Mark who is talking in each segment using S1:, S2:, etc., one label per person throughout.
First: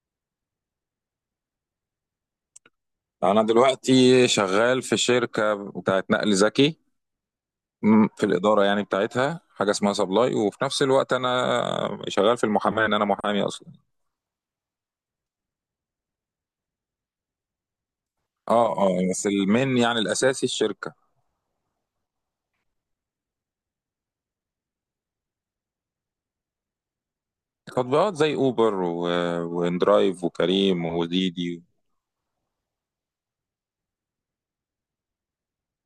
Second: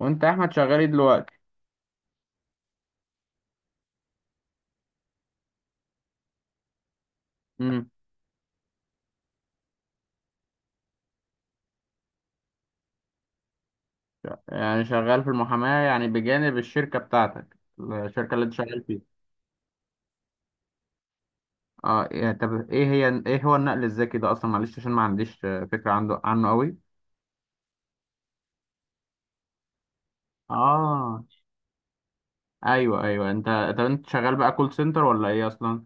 S1: وانت يا احمد شغال ايه دلوقتي؟
S2: انا دلوقتي شغال في شركه بتاعت نقل ذكي.
S1: امم.
S2: في الاداره يعني بتاعتها حاجه اسمها سبلاي، وفي نفس الوقت انا شغال في المحاماه، ان انا محامي اصلا.
S1: يعني شغال في المحاماة، يعني بجانب الشركة بتاعتك، الشركة اللي انت
S2: اه
S1: شغال
S2: اه،
S1: فيها؟
S2: بس المين يعني الاساسي الشركه.
S1: اه، طب، ايه هو النقل الذكي ده اصلا؟ معلش، عشان ما عنديش فكرة عنه قوي.
S2: تطبيقات زي اوبر واندرايف وكريم
S1: اه،
S2: وديدي.
S1: ايوه ايوه، انت. طب انت شغال بقى كول سنتر ولا ايه اصلا؟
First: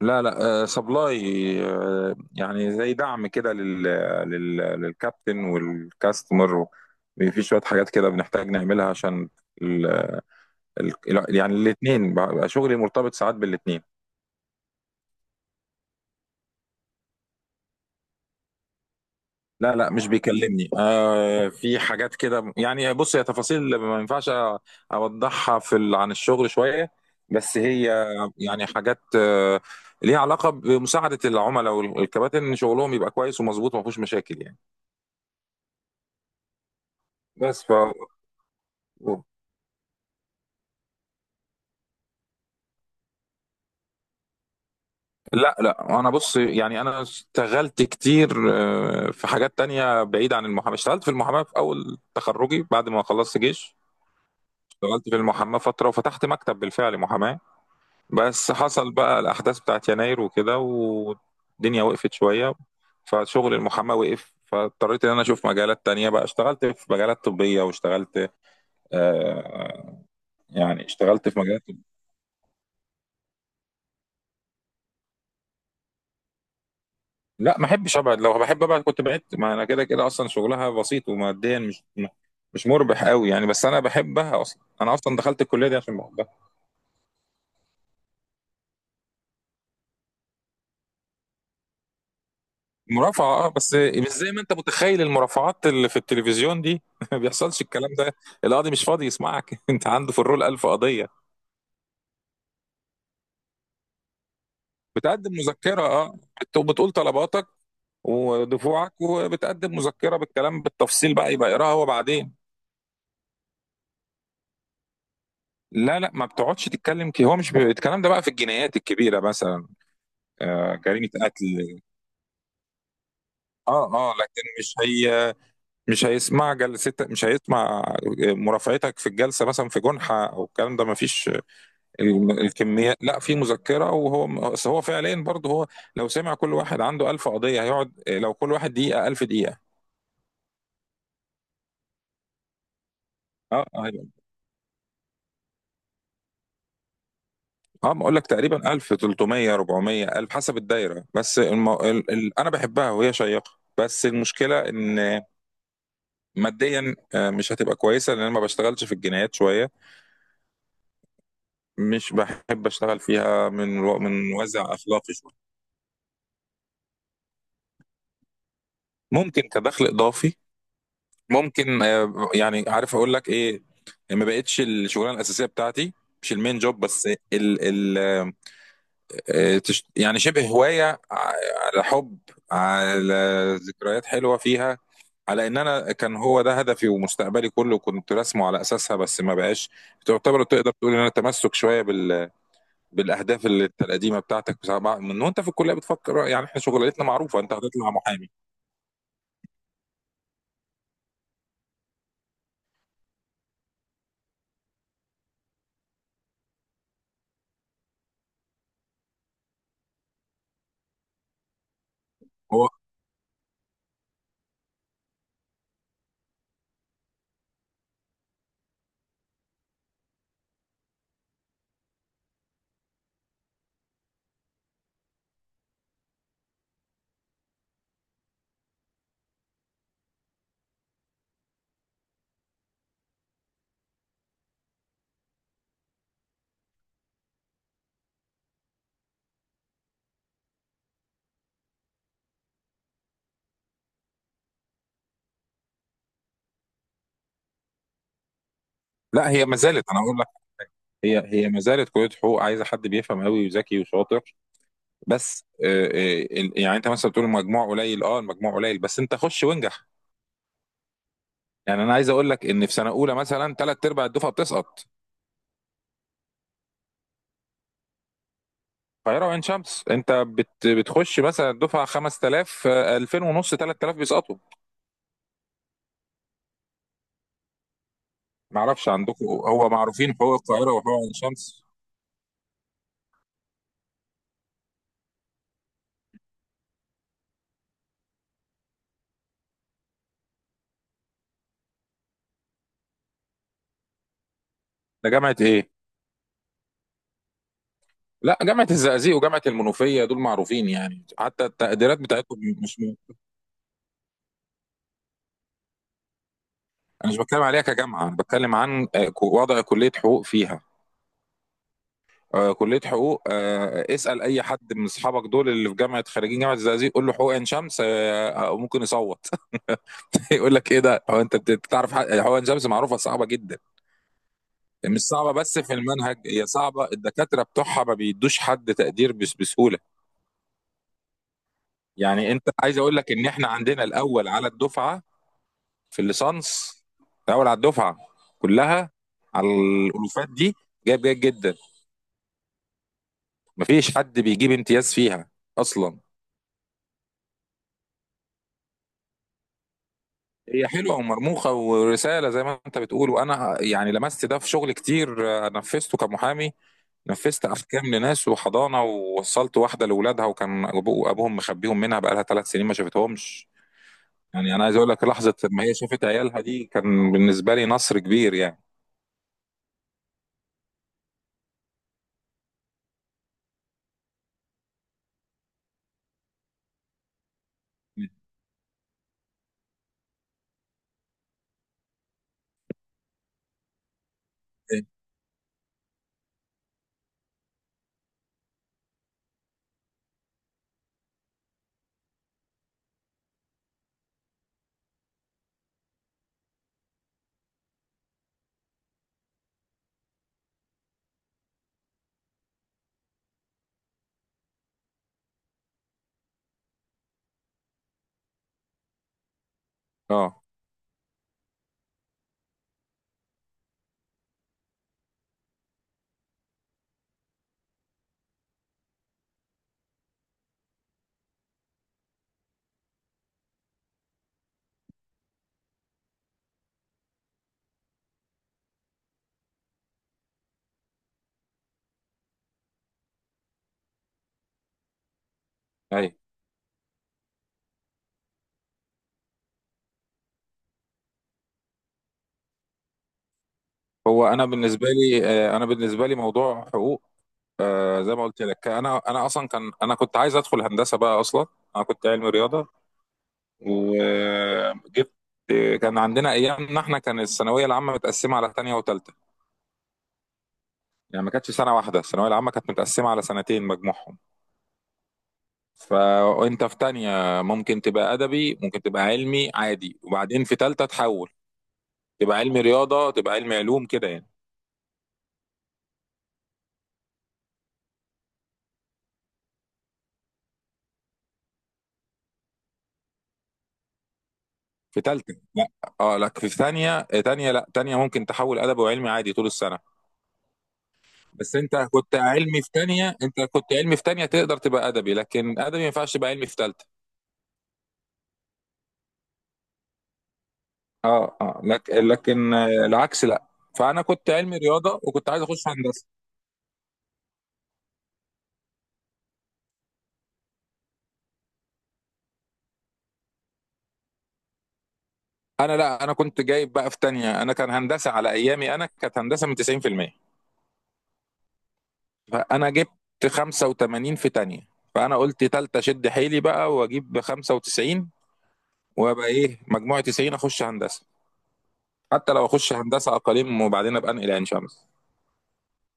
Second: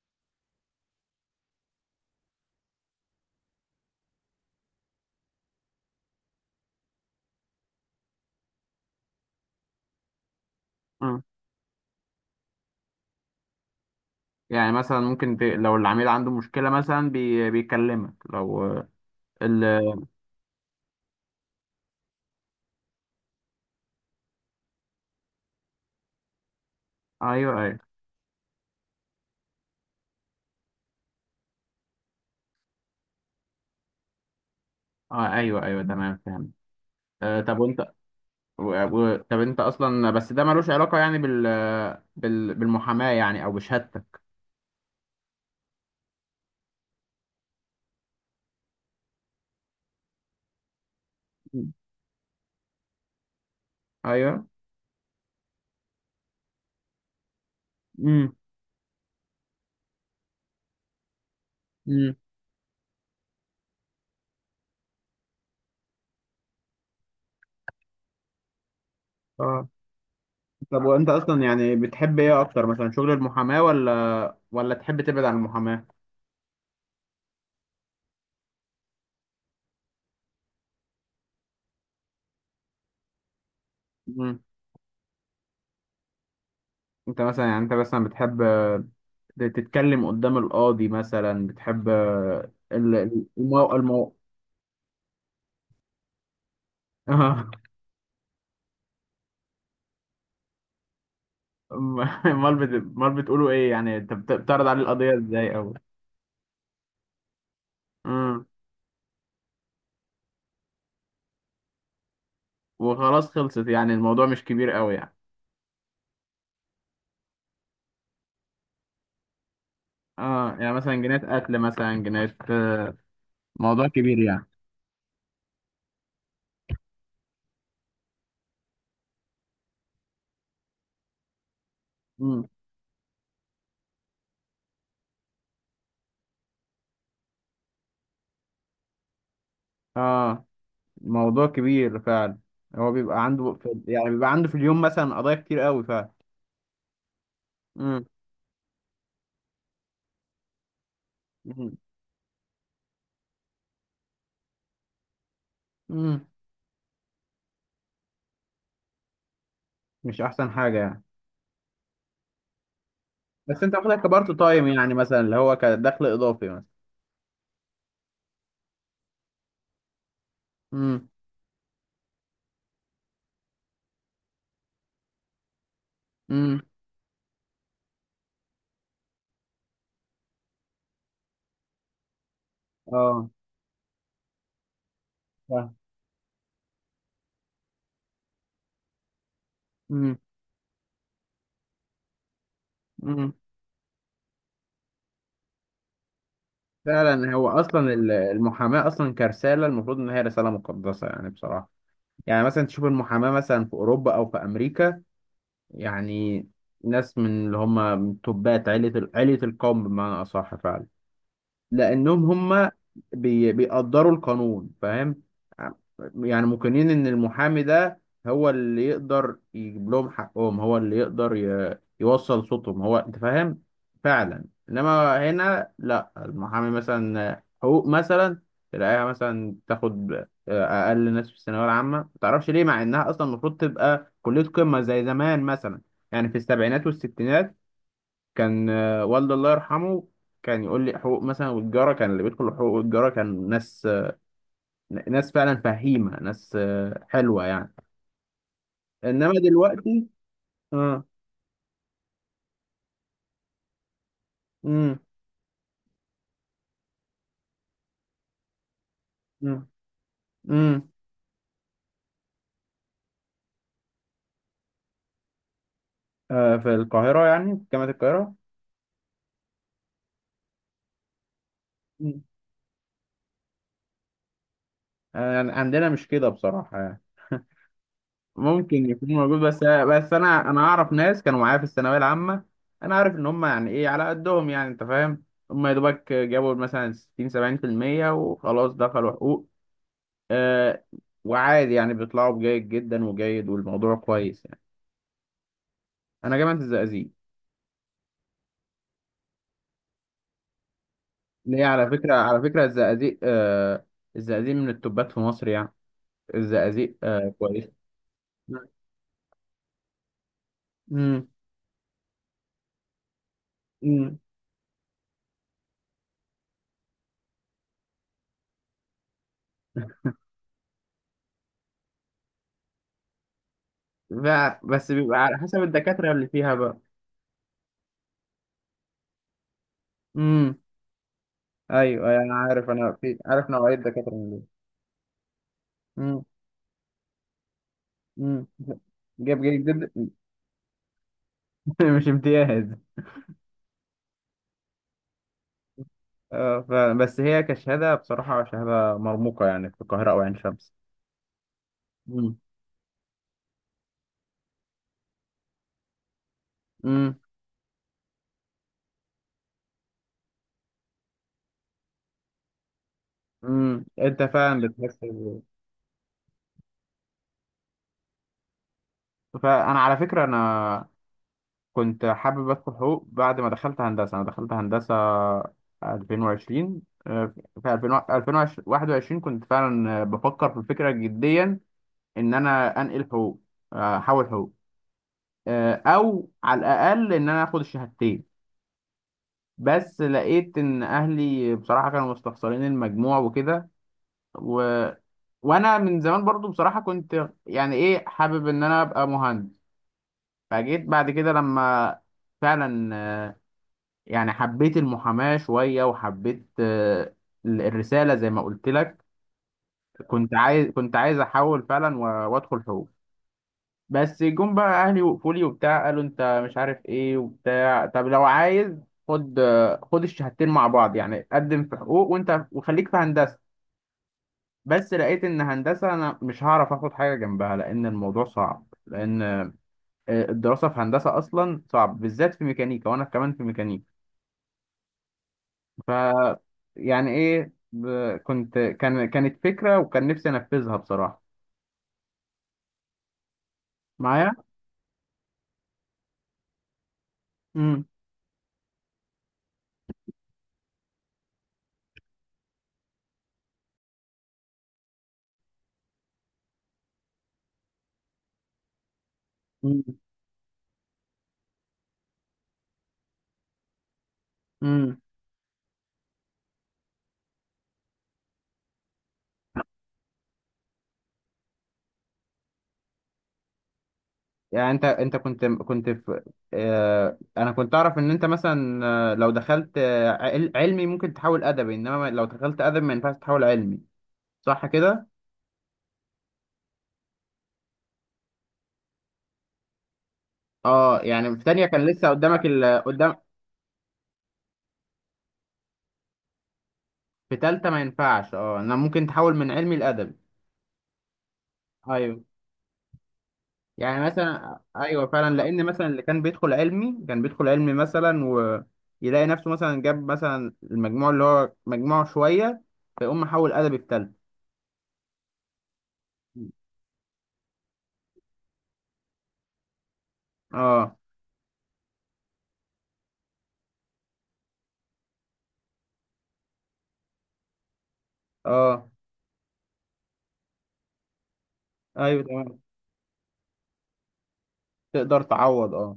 S2: لا لا، سبلاي. يعني زي دعم كده للكابتن والكاستمر. في شويه حاجات كده بنحتاج نعملها عشان ال-
S1: امم.
S2: يعني الاثنين بقى شغلي مرتبط ساعات بالاثنين.
S1: يعني مثلا ممكن لو العميل عنده مشكلة مثلا، بيكلمك لو
S2: لا لا،
S1: ال...
S2: مش بيكلمني، في حاجات كده يعني. بص، هي تفاصيل ما ينفعش اوضحها عن الشغل شوية.
S1: ايوه
S2: بس
S1: ايوه.
S2: هي يعني حاجات ليها علاقة بمساعدة العملاء والكباتن، ان شغلهم يبقى كويس ومظبوط وما فيهوش مشاكل يعني.
S1: آه، ايوه ايوه، تمام فهمت. آه طب،
S2: بس ف
S1: وانت طب انت اصلا، بس ده ملوش علاقة يعني بالمحاماة يعني، او بشهادتك؟
S2: لا لا، انا بص، يعني انا اشتغلت كتير في حاجات تانية بعيدة عن المحاماة. اشتغلت في المحاماة في اول تخرجي بعد ما خلصت جيش،
S1: ايوه.
S2: اشتغلت في المحاماة فترة وفتحت مكتب بالفعل محاماة.
S1: امم،
S2: بس حصل بقى الأحداث بتاعت يناير وكده، والدنيا وقفت
S1: امم.
S2: شوية، فشغل المحاماة وقف، فاضطريت إن أنا أشوف مجالات تانية بقى. اشتغلت في مجالات طبية واشتغلت
S1: اه
S2: آه
S1: طب،
S2: يعني
S1: وانت
S2: اشتغلت في
S1: اصلا
S2: مجالات
S1: يعني بتحب ايه اكتر مثلا، شغل المحاماة ولا تحب تبعد عن المحاماة؟
S2: لا، ما أحبش أبعد، لو بحب أبعد كنت بعدت، ما أنا كده كده أصلا شغلها بسيط وماديا مش مربح قوي يعني، بس أنا بحبها
S1: امم.
S2: أصلا، أنا أصلا دخلت الكلية دي عشان بحبها.
S1: انت مثلا، يعني انت مثلا بتحب تتكلم قدام القاضي مثلا؟ بتحب
S2: مرافعة،
S1: ال-
S2: اه، بس
S1: المو...
S2: مش
S1: المو...
S2: زي ما انت متخيل المرافعات اللي في التلفزيون دي ما
S1: آه.
S2: بيحصلش الكلام ده. القاضي مش فاضي يسمعك انت عنده في الرول ألف قضية.
S1: امال بت... امال بتقولوا ايه؟ يعني انت بتعرض عليه القضية
S2: بتقدم
S1: ازاي، او؟
S2: مذكرة، اه، بتقول طلباتك
S1: امم.
S2: ودفوعك، وبتقدم مذكرة بالكلام بالتفصيل بقى، يبقى يقراها هو بعدين.
S1: وخلاص خلصت؟ يعني الموضوع مش كبير قوي يعني.
S2: لا لا، ما بتقعدش تتكلم، كي هو مش ب... الكلام ده بقى في الجنايات الكبيرة مثلا.
S1: اه، يعني
S2: آه،
S1: مثلا
S2: جريمة
S1: جنيهات اكل،
S2: قتل.
S1: مثلا جنيهات؟
S2: اه
S1: موضوع
S2: اه،
S1: كبير
S2: لكن
S1: يعني.
S2: مش هي، مش هيسمع جلستك، مش هيسمع مرافعتك في الجلسة مثلا في جنحة، او الكلام ده ما فيش
S1: امم.
S2: الكمية. لا، في مذكرة، وهو بس هو فعليا برضه هو، لو سمع كل واحد عنده 1000 قضية هيقعد لو كل واحد دقيقة 1000 دقيقة.
S1: اه، موضوع كبير فعلا. هو بيبقى عنده
S2: اه،
S1: يعني بيبقى عنده في اليوم مثلا قضايا كتير قوي فعلا؟
S2: اه
S1: امم،
S2: بقول لك تقريبا 1000 300 400 1000 حسب الدايرة. بس
S1: امم.
S2: انا بحبها وهي شيقة، بس المشكلة ان
S1: أمم.
S2: ماديا مش هتبقى كويسة، لان انا ما بشتغلش في الجنايات شوية،
S1: مش احسن حاجه يعني؟
S2: مش بحب اشتغل فيها
S1: بس انت واخدها كبارت
S2: من
S1: تايم،
S2: وازع
S1: يعني
S2: اخلاقي
S1: مثلا اللي
S2: شوية.
S1: هو كدخل اضافي مثلا؟
S2: ممكن كدخل اضافي.
S1: امم،
S2: ممكن يعني عارف اقول لك ايه، ما بقتش الشغلانه الاساسيه بتاعتي، مش المين
S1: امم.
S2: جوب بس. ال ال يعني شبه هوايه، ع- على حب، على
S1: اه،
S2: ذكريات حلوه فيها، على ان
S1: فاهم.
S2: انا كان هو ده هدفي ومستقبلي كله كنت راسمه على اساسها، بس ما بقاش.
S1: امم،
S2: تعتبر تقدر تقول ان انا تمسك شويه
S1: امم.
S2: بالاهداف القديمه بتاعتك، من وانت في الكليه بتفكر يعني احنا شغلتنا
S1: فعلا،
S2: معروفه،
S1: هو
S2: انت هتطلع
S1: اصلا
S2: محامي.
S1: المحاماه اصلا كرساله، المفروض ان هي رساله مقدسه يعني بصراحه. يعني مثلا تشوف المحاماه مثلا في اوروبا او في امريكا، يعني ناس من اللي هم، من توبات عيلة القوم بمعنى أصح فعلا. لانهم
S2: هو
S1: هم بيقدروا القانون، فاهم؟ يعني مقنين ان المحامي ده هو اللي يقدر يجيب لهم حقهم، هو اللي يقدر يوصل صوتهم، هو، انت فاهم. فعلا، انما هنا لا، المحامي مثلا حقوق مثلا، تلاقيها مثلا تاخد اقل ناس في الثانويه العامه، ما تعرفش ليه، مع انها اصلا المفروض تبقى كليه قمه زي زمان مثلا. يعني في السبعينات والستينات كان والدي الله يرحمه كان يقول لي حقوق مثلا، والجارة كان اللي بيدخل حقوق، والجارة كان ناس ناس فعلا فهيمة، ناس حلوة يعني،
S2: لا،
S1: انما
S2: هي ما زالت، انا
S1: دلوقتي.
S2: اقول لك،
S1: اه،
S2: هي ما زالت كليه حقوق عايزه حد بيفهم قوي وذكي وشاطر.
S1: امم،
S2: بس يعني انت مثلا بتقول المجموع قليل. اه، المجموع قليل بس انت خش
S1: امم،
S2: وانجح.
S1: امم.
S2: يعني انا عايز اقول لك ان في سنه اولى مثلا ثلاث ارباع الدفعه بتسقط.
S1: في القاهرة يعني، في جامعة القاهرة.
S2: القاهره وعين شمس، انت بتخش مثلا الدفعه
S1: مم.
S2: 5000، 2000 ونص 3000 بيسقطوا.
S1: يعني عندنا مش كده بصراحة، يعني
S2: ما
S1: ممكن
S2: اعرفش
S1: يكون
S2: عندكم،
S1: موجود، بس
S2: هو
S1: بس
S2: معروفين حقوق
S1: انا
S2: القاهره
S1: اعرف
S2: وحقوق عين
S1: ناس كانوا معايا في
S2: شمس.
S1: الثانوية العامة. انا عارف ان هم، يعني ايه، على قدهم، يعني انت فاهم. هم يا دوبك جابوا مثلا 60 70% وخلاص دخلوا حقوق. آه وعادي يعني، بيطلعوا بجيد جدا وجيد، والموضوع كويس يعني.
S2: ده جامعه ايه؟
S1: انا جامعة الزقازيق.
S2: لا، جامعه الزقازيق وجامعه المنوفيه دول معروفين يعني، حتى
S1: ليه؟ على
S2: التقديرات
S1: فكرة،
S2: بتاعتهم مش...
S1: الزقازيق، الزقازيق من التوبات في مصر يعني. الزقازيق،
S2: انا مش بتكلم عليها
S1: كويس.
S2: كجامعه، انا بتكلم عن وضع كليه حقوق فيها.
S1: امم،
S2: كليه حقوق،
S1: امم.
S2: اسال اي حد من اصحابك دول اللي في جامعه، خريجين جامعه الزقازيق، قول له حقوق عين شمس ممكن يصوت يقول لك ايه ده. هو انت بتعرف حقوق عين شمس معروفه صعبه جدا.
S1: بس
S2: مش
S1: بيبقى
S2: صعبه
S1: على
S2: بس
S1: حسب
S2: في
S1: الدكاترة
S2: المنهج،
S1: اللي
S2: هي
S1: فيها بقى.
S2: صعبه، الدكاتره بتوعها ما بيدوش حد تقدير بس بسهوله.
S1: امم، ايوه أيوة،
S2: يعني
S1: انا
S2: انت
S1: عارف،
S2: عايز
S1: انا
S2: اقول لك
S1: في،
S2: ان احنا
S1: عارف نوعية
S2: عندنا
S1: الدكاترة
S2: الاول
S1: اللي.
S2: على الدفعه، في
S1: امم،
S2: الليسانس، الاول على الدفعه
S1: امم.
S2: كلها،
S1: جاب
S2: على
S1: جيد جدا.
S2: الالوفات دي، جايب جيد جدا.
S1: مش امتياز.
S2: مفيش حد بيجيب امتياز فيها اصلا.
S1: اه، بس هي كشهادة بصراحة شهادة مرموقة يعني، في القاهرة او عين
S2: هي
S1: شمس.
S2: حلوه ومرموقه ورساله زي ما انت بتقول، وانا يعني لمست ده في شغل كتير نفذته كمحامي.
S1: امم،
S2: نفذت احكام لناس وحضانه، ووصلت واحده لاولادها، وكان ابوهم مخبيهم منها بقالها 3 سنين ما شافتهمش.
S1: امم. انت
S2: يعني انا
S1: فعلا
S2: عايز اقول
S1: بتحس
S2: لك، لحظه ما هي شافت عيالها دي كان بالنسبه لي نصر كبير يعني.
S1: فانا على فكره، انا كنت حابب ادخل حقوق. بعد ما دخلت هندسه، انا دخلت هندسه 2020. آه، في 2021 كنت فعلا بفكر في الفكره جديا، ان انا انقل حقوق، احول حقوق، او على الاقل ان انا اخد الشهادتين. بس لقيت ان اهلي بصراحه كانوا مستخسرين المجموع وكده، و... وانا من زمان برضو بصراحه كنت يعني ايه، حابب ان انا ابقى مهندس. فجيت بعد كده لما، فعلا يعني حبيت المحاماة شوية، وحبيت الرسالة زي ما قلت لك.
S2: اه
S1: كنت عايز أحول فعلا وأدخل حقوق. بس جم بقى أهلي وقفوا لي وبتاع، قالوا أنت مش عارف إيه وبتاع، طب لو عايز، خد الشهادتين مع بعض، يعني قدم في حقوق، وأنت وخليك في هندسة. بس لقيت إن هندسة أنا مش هعرف آخد حاجة جنبها، لأن الموضوع صعب، لأن الدراسة في هندسة أصلا صعب، بالذات في ميكانيكا، وأنا كمان في ميكانيكا. ف،
S2: اي،
S1: يعني ايه، ب- كنت كان كانت فكرة، وكان نفسي انفذها بصراحة معايا.
S2: انا بالنسبه لي، انا بالنسبه لي موضوع حقوق،
S1: امم.
S2: زي ما قلت لك، انا انا اصلا كان انا كنت عايز ادخل هندسه بقى اصلا. انا كنت علمي رياضه وجبت كان عندنا، ايامنا احنا كان الثانويه العامه متقسمه على ثانيه وثالثه،
S1: مم.
S2: يعني ما كانتش سنه واحده، الثانويه العامه كانت متقسمه على سنتين مجموعهم.
S1: امم،
S2: فانت في تانية ممكن تبقى ادبي، ممكن تبقى علمي عادي، وبعدين في تالتة تحول تبقى علمي رياضه، تبقى علمي علوم كده يعني.
S1: يعني انت كنت في، انا كنت اعرف ان انت مثلا، لو دخلت علمي ممكن تحول ادبي، انما لو دخلت ادبي ما ينفعش تحول علمي، صح
S2: في
S1: كده؟
S2: تالتة لا، اه لا، في ثانية تانية، لا تانية ممكن تحول أدبي وعلمي عادي طول السنة.
S1: اه، يعني في
S2: بس
S1: تانية
S2: أنت
S1: كان لسه
S2: كنت
S1: قدامك
S2: علمي في
S1: قدام.
S2: تانية، أنت كنت علمي في تانية تقدر تبقى أدبي، لكن أدبي ما ينفعش تبقى علمي في تالتة.
S1: في تالتة ما ينفعش، اه. انا ممكن تحول من علمي لادبي.
S2: اه اه،
S1: ايوه،
S2: لكن العكس لا.
S1: يعني
S2: فأنا كنت علمي
S1: مثلا،
S2: رياضة
S1: ايوه
S2: وكنت
S1: فعلا،
S2: عايز
S1: لان
S2: أخش
S1: مثلا اللي
S2: هندسة.
S1: كان بيدخل علمي مثلا، ويلاقي نفسه مثلا جاب مثلا المجموع اللي هو مجموعه شويه، فيقوم محول ادبي في تالتة.
S2: أنا، لا، أنا كنت جايب بقى في تانية، أنا كان هندسة على أيامي، أنا كانت هندسة من 90%.
S1: اه
S2: فأنا جبت 85 في تانية، فأنا قلت تالتة شد حيلي بقى وأجيب 95،
S1: اه،
S2: وأبقى إيه مجموعة 90، أخش هندسة.
S1: ايوه
S2: حتى لو
S1: تمام.
S2: اخش هندسه اقاليم وبعدين ابقى انقل عين شمس.
S1: تقدر تعوض، اه.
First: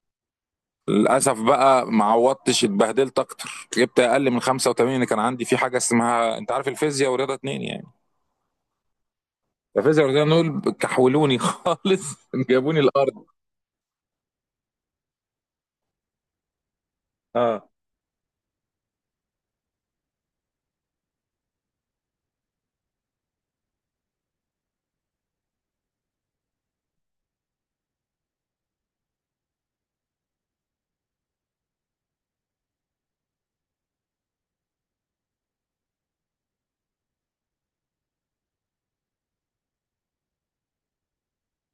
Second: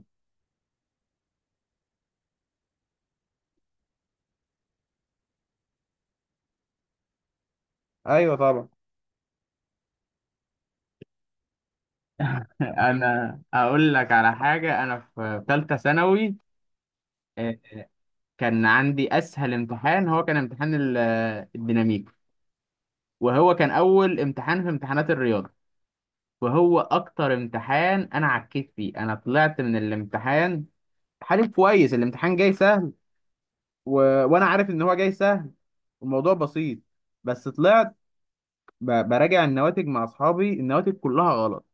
S2: للاسف بقى ما عوضتش، اتبهدلت اكتر، جبت اقل من 85 اللي كان عندي، في حاجه اسمها انت عارف، الفيزياء ورياضه اتنين يعني.
S1: ايوه طبعا.
S2: الفيزياء ورياضه اتنين دول كحولوني خالص، جابوني الارض.
S1: انا اقول لك على حاجه. انا في ثالثه ثانوي آه،
S2: اه
S1: كان عندي اسهل امتحان، هو كان امتحان الديناميك، وهو كان اول امتحان في امتحانات الرياضه، وهو اكتر امتحان انا عكيت فيه. انا طلعت من الامتحان حالي كويس، الامتحان جاي سهل، و... وانا عارف ان هو جاي سهل، الموضوع بسيط. بس طلعت براجع النواتج مع اصحابي، النواتج كلها غلط،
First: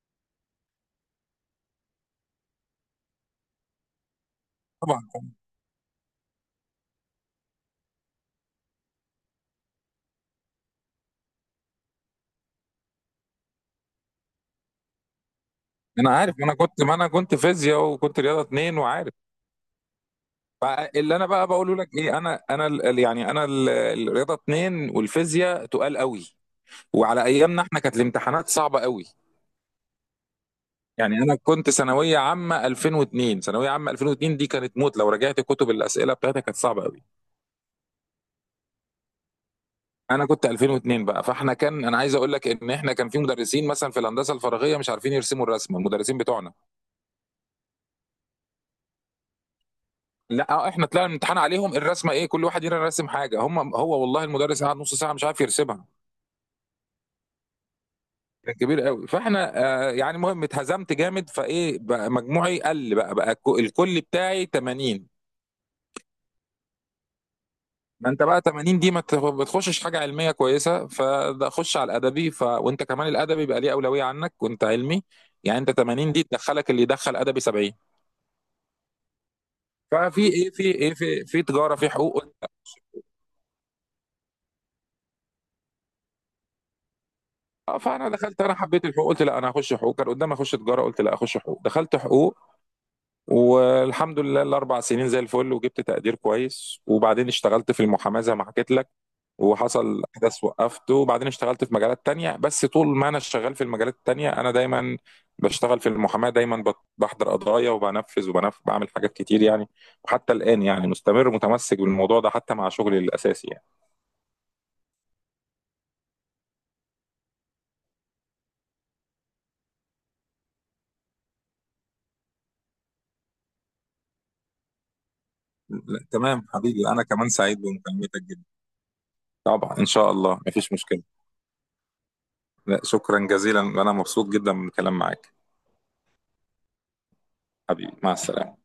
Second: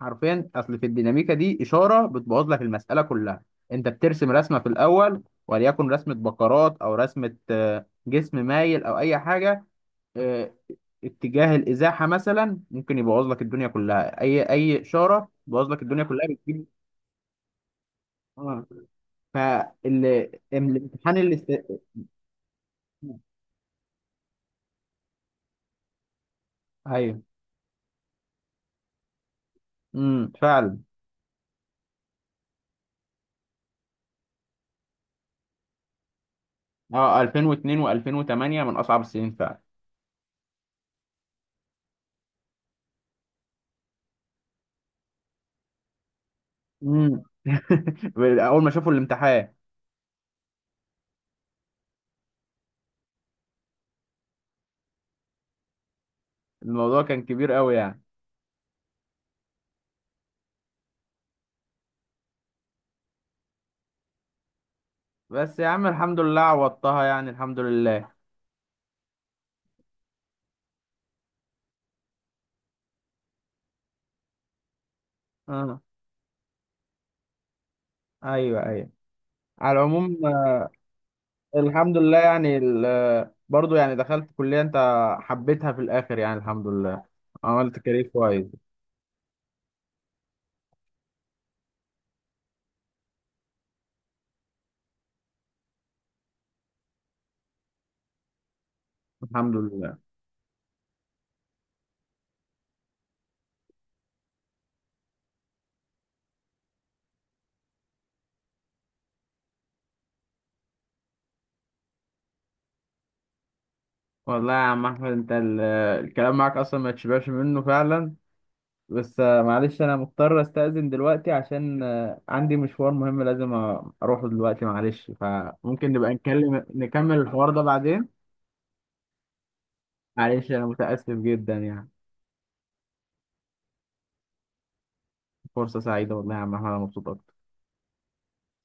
S1: حرفيا. اصل في الديناميكا دي اشاره بتبوظ لك المساله كلها. انت بترسم رسمه في
S2: طبعا
S1: الاول، وليكن رسمه بقرات او رسمه جسم مايل او اي حاجه، آه، اتجاه الازاحه مثلا ممكن يبوظ لك الدنيا كلها. اي اشاره تبوظ لك الدنيا
S2: انا
S1: كلها،
S2: عارف، ما انا
S1: بتجيب.
S2: كنت ما انا كنت فيزياء وكنت رياضه
S1: اه،
S2: اتنين وعارف. فاللي
S1: فالامتحان
S2: انا
S1: اللي
S2: بقى بقوله لك ايه، يعني الرياضه اتنين والفيزياء تقال قوي،
S1: ايوه،
S2: وعلى ايامنا احنا كانت الامتحانات صعبه قوي.
S1: امم، فعلا،
S2: يعني انا كنت ثانويه عامه 2002، ثانويه عامه 2002 دي كانت موت، لو رجعت كتب الاسئله بتاعتها كانت صعبه قوي.
S1: اه، 2002 و2008 من اصعب السنين فعلا.
S2: انا كنت 2002 بقى، فاحنا كان، انا عايز اقول لك ان احنا كان في مدرسين مثلا في الهندسه الفراغيه مش عارفين يرسموا الرسمه، المدرسين بتوعنا.
S1: امم. اول ما شافوا الامتحان،
S2: لا، احنا طلعنا الامتحان عليهم الرسمه ايه، كل واحد يرسم رسم حاجه، هم هو والله المدرس قعد نص ساعه مش عارف يرسمها.
S1: الموضوع كان كبير قوي يعني.
S2: كان كبير قوي، فاحنا يعني المهم اتهزمت جامد، فايه بقى مجموعي قل بقى الكل بتاعي 80.
S1: بس يا عم الحمد لله عوضتها يعني، الحمد
S2: ما
S1: لله.
S2: انت بقى 80 دي، ما تخ- بتخشش حاجه علميه كويسه، فده خش على الادبي. وانت كمان الادبي بقى ليه اولويه عنك وانت علمي، يعني انت
S1: اه،
S2: 80 دي تدخلك اللي يدخل ادبي 70.
S1: ايوه ايوه، على العموم
S2: ففي ايه في تجاره، في
S1: الحمد لله،
S2: حقوق.
S1: يعني برضو يعني دخلت كلية، انت حبيتها في الاخر، يعني الحمد لله،
S2: اه،
S1: عملت كارير
S2: فانا دخلت،
S1: كويس،
S2: انا حبيت الحقوق، قلت لا، انا هخش حقوق. كان قدامي اخش تجاره، قلت لا، اخش حقوق، دخلت حقوق، والحمد لله الاربع سنين زي الفل، وجبت تقدير كويس، وبعدين اشتغلت في المحاماه زي ما حكيت لك.
S1: الحمد لله.
S2: وحصل حدث وقفته، وبعدين اشتغلت في مجالات تانية، بس طول ما انا شغال في المجالات التانية انا دايما بشتغل في المحاماة، دايما بحضر قضايا وبنفذ بعمل حاجات كتير يعني، وحتى الآن يعني مستمر متمسك بالموضوع ده حتى مع شغلي الأساسي يعني.
S1: والله يا عم احمد، انت الكلام معاك اصلا ما تشبعش منه فعلا. بس معلش، انا مضطر استأذن دلوقتي عشان عندي مشوار مهم لازم اروحه دلوقتي، معلش، فممكن
S2: لا
S1: نبقى
S2: تمام
S1: نتكلم،
S2: حبيبي، انا
S1: نكمل
S2: كمان
S1: الحوار
S2: سعيد
S1: ده بعدين.
S2: بمكالمتك جدا، طبعا ان شاء الله
S1: معلش انا
S2: مفيش مشكلة.
S1: متأسف جدا يعني.
S2: لا، شكرا جزيلا، انا مبسوط جدا من الكلام معاك.
S1: فرصة سعيدة والله يا عم احمد، انا مبسوط اكتر.
S2: حبيبي، مع السلامة.